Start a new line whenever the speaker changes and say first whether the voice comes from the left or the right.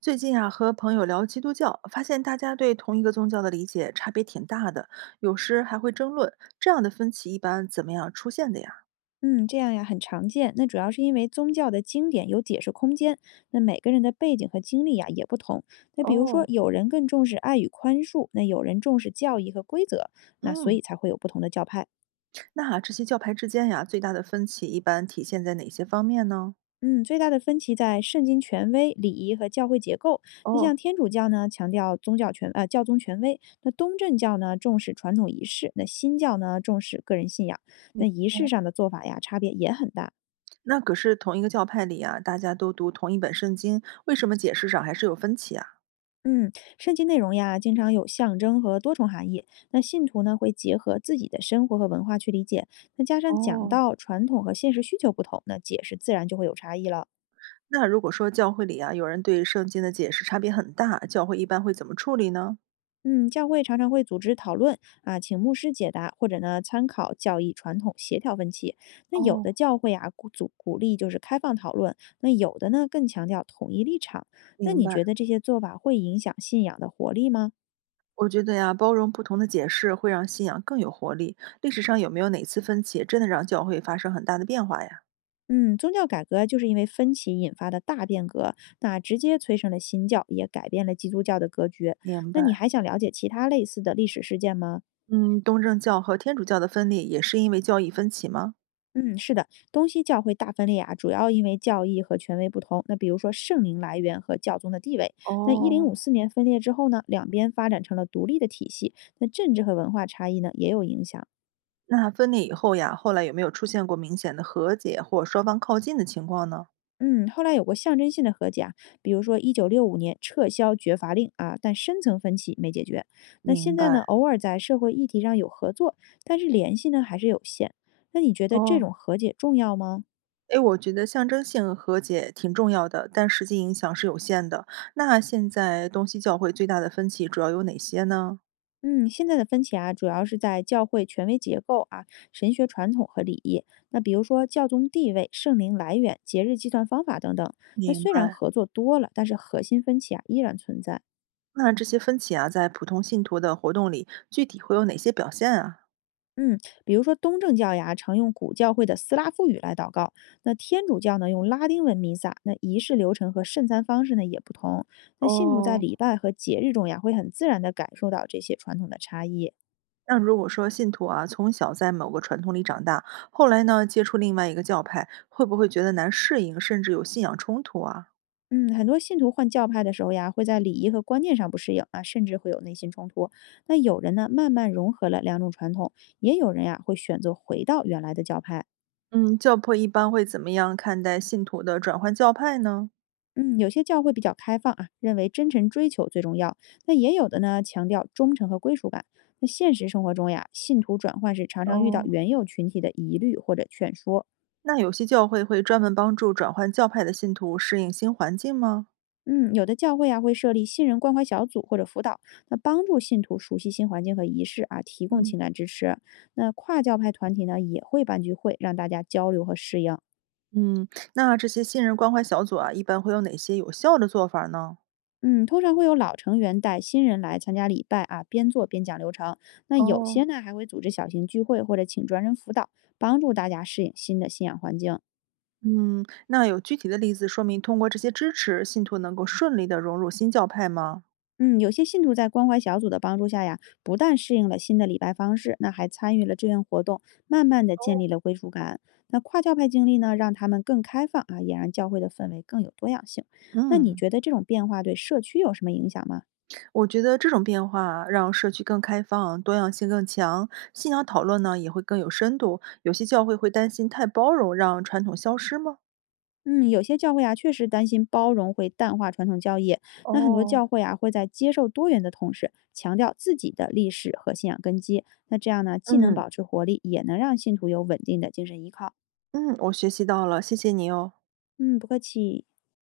right: 最近啊，和朋友聊基督教，发现大家对同一个宗教的理解差别挺大的，有时还会争论。这样的分歧一般怎么样出现的呀？
left: 嗯，这样呀，很常见。那主要是因为宗教的经典有解释空间，那每个人的背景和经历呀也不同。那比如说，
right: 哦，
left: 有人更重视爱与宽恕，那有人重视教义和规则，那所
right: 嗯，
left: 以才会有不同的教派。
right: 那啊，这些教派之间呀，最大的分歧一般体现在哪些方面呢？
left: 嗯，最大的分歧在圣经权威、礼仪和教会结构。那
right: 哦，
left: 像天主教呢，强调宗教权呃教宗权威；那东正教呢，重视传统仪式；那新教呢，重视个人信仰。那
right: 明
left: 仪式上的做法呀，差别也很大。
right: 那可是同一个教派里啊，大家都读同一本圣经，为什么解释上还是有分歧啊？
left: 嗯，圣经内容呀，经常有象征和多重含义。那信徒呢，会结合自己的生活和文化去理解，那加上讲
right: 哦，
left: 到传统和现实需求不同，那解释自然就会有差异了。
right: 那如果说教会里啊，有人对圣经的解释差别很大，教会一般会怎么处理呢？
left: 嗯，教会常常会组织讨论啊，请牧师解答，或者呢参考教义传统协调分歧。那有
right: 哦，
left: 的教会啊鼓励就是开放讨论，那有的呢更强调统一立场。那
right: 明
left: 你
right: 白。
left: 觉得这些做法会影响信仰的活力吗？
right: 我觉得呀，包容不同的解释会让信仰更有活力。历史上有没有哪次分歧真的让教会发生很大的变化呀？
left: 嗯，宗教改革就是因为分歧引发的大变革，那直接催生了新教，也改变了基督教的格局。
right: 明
left: 那你
right: 白。
left: 还想了解其他类似的历史事件吗？
right: 嗯，东正教和天主教的分裂也是因为教义分歧吗？
left: 嗯，是的，东西教会大分裂啊，主要因为教义和权威不同。那比如说圣灵来源和教宗的地位。那一零五
right: 哦，
left: 四年分裂之后呢，两边发展成了独立的体系。那政治和文化差异呢，也有影响。
right: 那分裂以后呀，后来有没有出现过明显的和解或双方靠近的情况呢？
left: 嗯，后来有过象征性的和解啊，比如说1965年撤销绝罚令啊，但深层分歧没解决。那
right: 明
left: 现在呢，
right: 白。
left: 偶尔在社会议题上有合作，但是联系呢还是有限。那你觉得这
right: 哦，
left: 种和解重要吗？
right: 诶，我觉得象征性和解挺重要的，但实际影响是有限的。那现在东西教会最大的分歧主要有哪些呢？
left: 嗯，现在的分歧啊，主要是在教会权威结构啊、神学传统和礼仪。那比如说教宗地位、圣灵来源、节日计算方法等等。那
right: 明
left: 虽然
right: 白。
left: 合作多了，但是核心分歧啊依然存在。
right: 那这些分歧啊，在普通信徒的活动里，具体会有哪些表现啊？
left: 嗯，比如说东正教呀，常用古教会的斯拉夫语来祷告；那天主教呢，用拉丁文弥撒。那仪式流程和圣餐方式呢也不同。那信徒在
right: 哦，
left: 礼拜和节日中呀，会很自然地感受到这些传统的差异。
right: 那如果说信徒啊，从小在某个传统里长大，后来呢接触另外一个教派，会不会觉得难适应，甚至有信仰冲突啊？
left: 嗯，很多信徒换教派的时候呀，会在礼仪和观念上不适应啊，甚至会有内心冲突。那有人呢，慢慢融合了两种传统，也有人呀，会选择回到原来的教派。
right: 嗯，教会一般会怎么样看待信徒的转换教派呢？
left: 嗯，有些教会比较开放啊，认为真诚追求最重要。那也有的呢，强调忠诚和归属感。那现实生活中呀，信徒转换时常常遇到
right: 哦，
left: 原有群体的疑虑或者劝说。
right: 那有些教会会专门帮助转换教派的信徒适应新环境吗？
left: 嗯，有的教会啊会设立信任关怀小组或者辅导，那帮助信徒熟悉新环境和仪式啊，提供
right: 嗯，
left: 情感支持。那跨教派团体呢也会办聚会，让大家交流和适应。
right: 嗯，那这些信任关怀小组啊，一般会有哪些有效的做法呢？
left: 嗯，通常会有老成员带新人来参加礼拜啊，边做边讲流程。那有
right: 哦。
left: 些呢还会组织小型聚会或者请专人辅导，帮助大家适应新的信仰环境。
right: 嗯，那有具体的例子说明通过这些支持，信徒能够顺利的融入新教派吗？
left: 嗯，有些信徒在关怀小组的帮助下呀，不但适应了新的礼拜方式，那还参与了志愿活动，慢慢的建立
right: 哦，
left: 了归属感。那跨教派经历呢，让他们更开放啊，也让教会的氛围更有多样性。那你
right: 嗯，
left: 觉得这种变化对社区有什么影响吗？
right: 我觉得这种变化让社区更开放，多样性更强，信仰讨论呢也会更有深度。有些教会会担心太包容，让传统消失吗？
left: 嗯，有些教会啊，确实担心包容会淡化传统教义。那很多
right: 哦，
left: 教会啊，会在接受多元的同时，强调自己的历史和信仰根基。那这样呢，既能
right: 嗯
left: 保持活力，也能让信徒有稳定的精神依靠。
right: 嗯，我学习到了，谢谢你哦。
left: 嗯，不客气。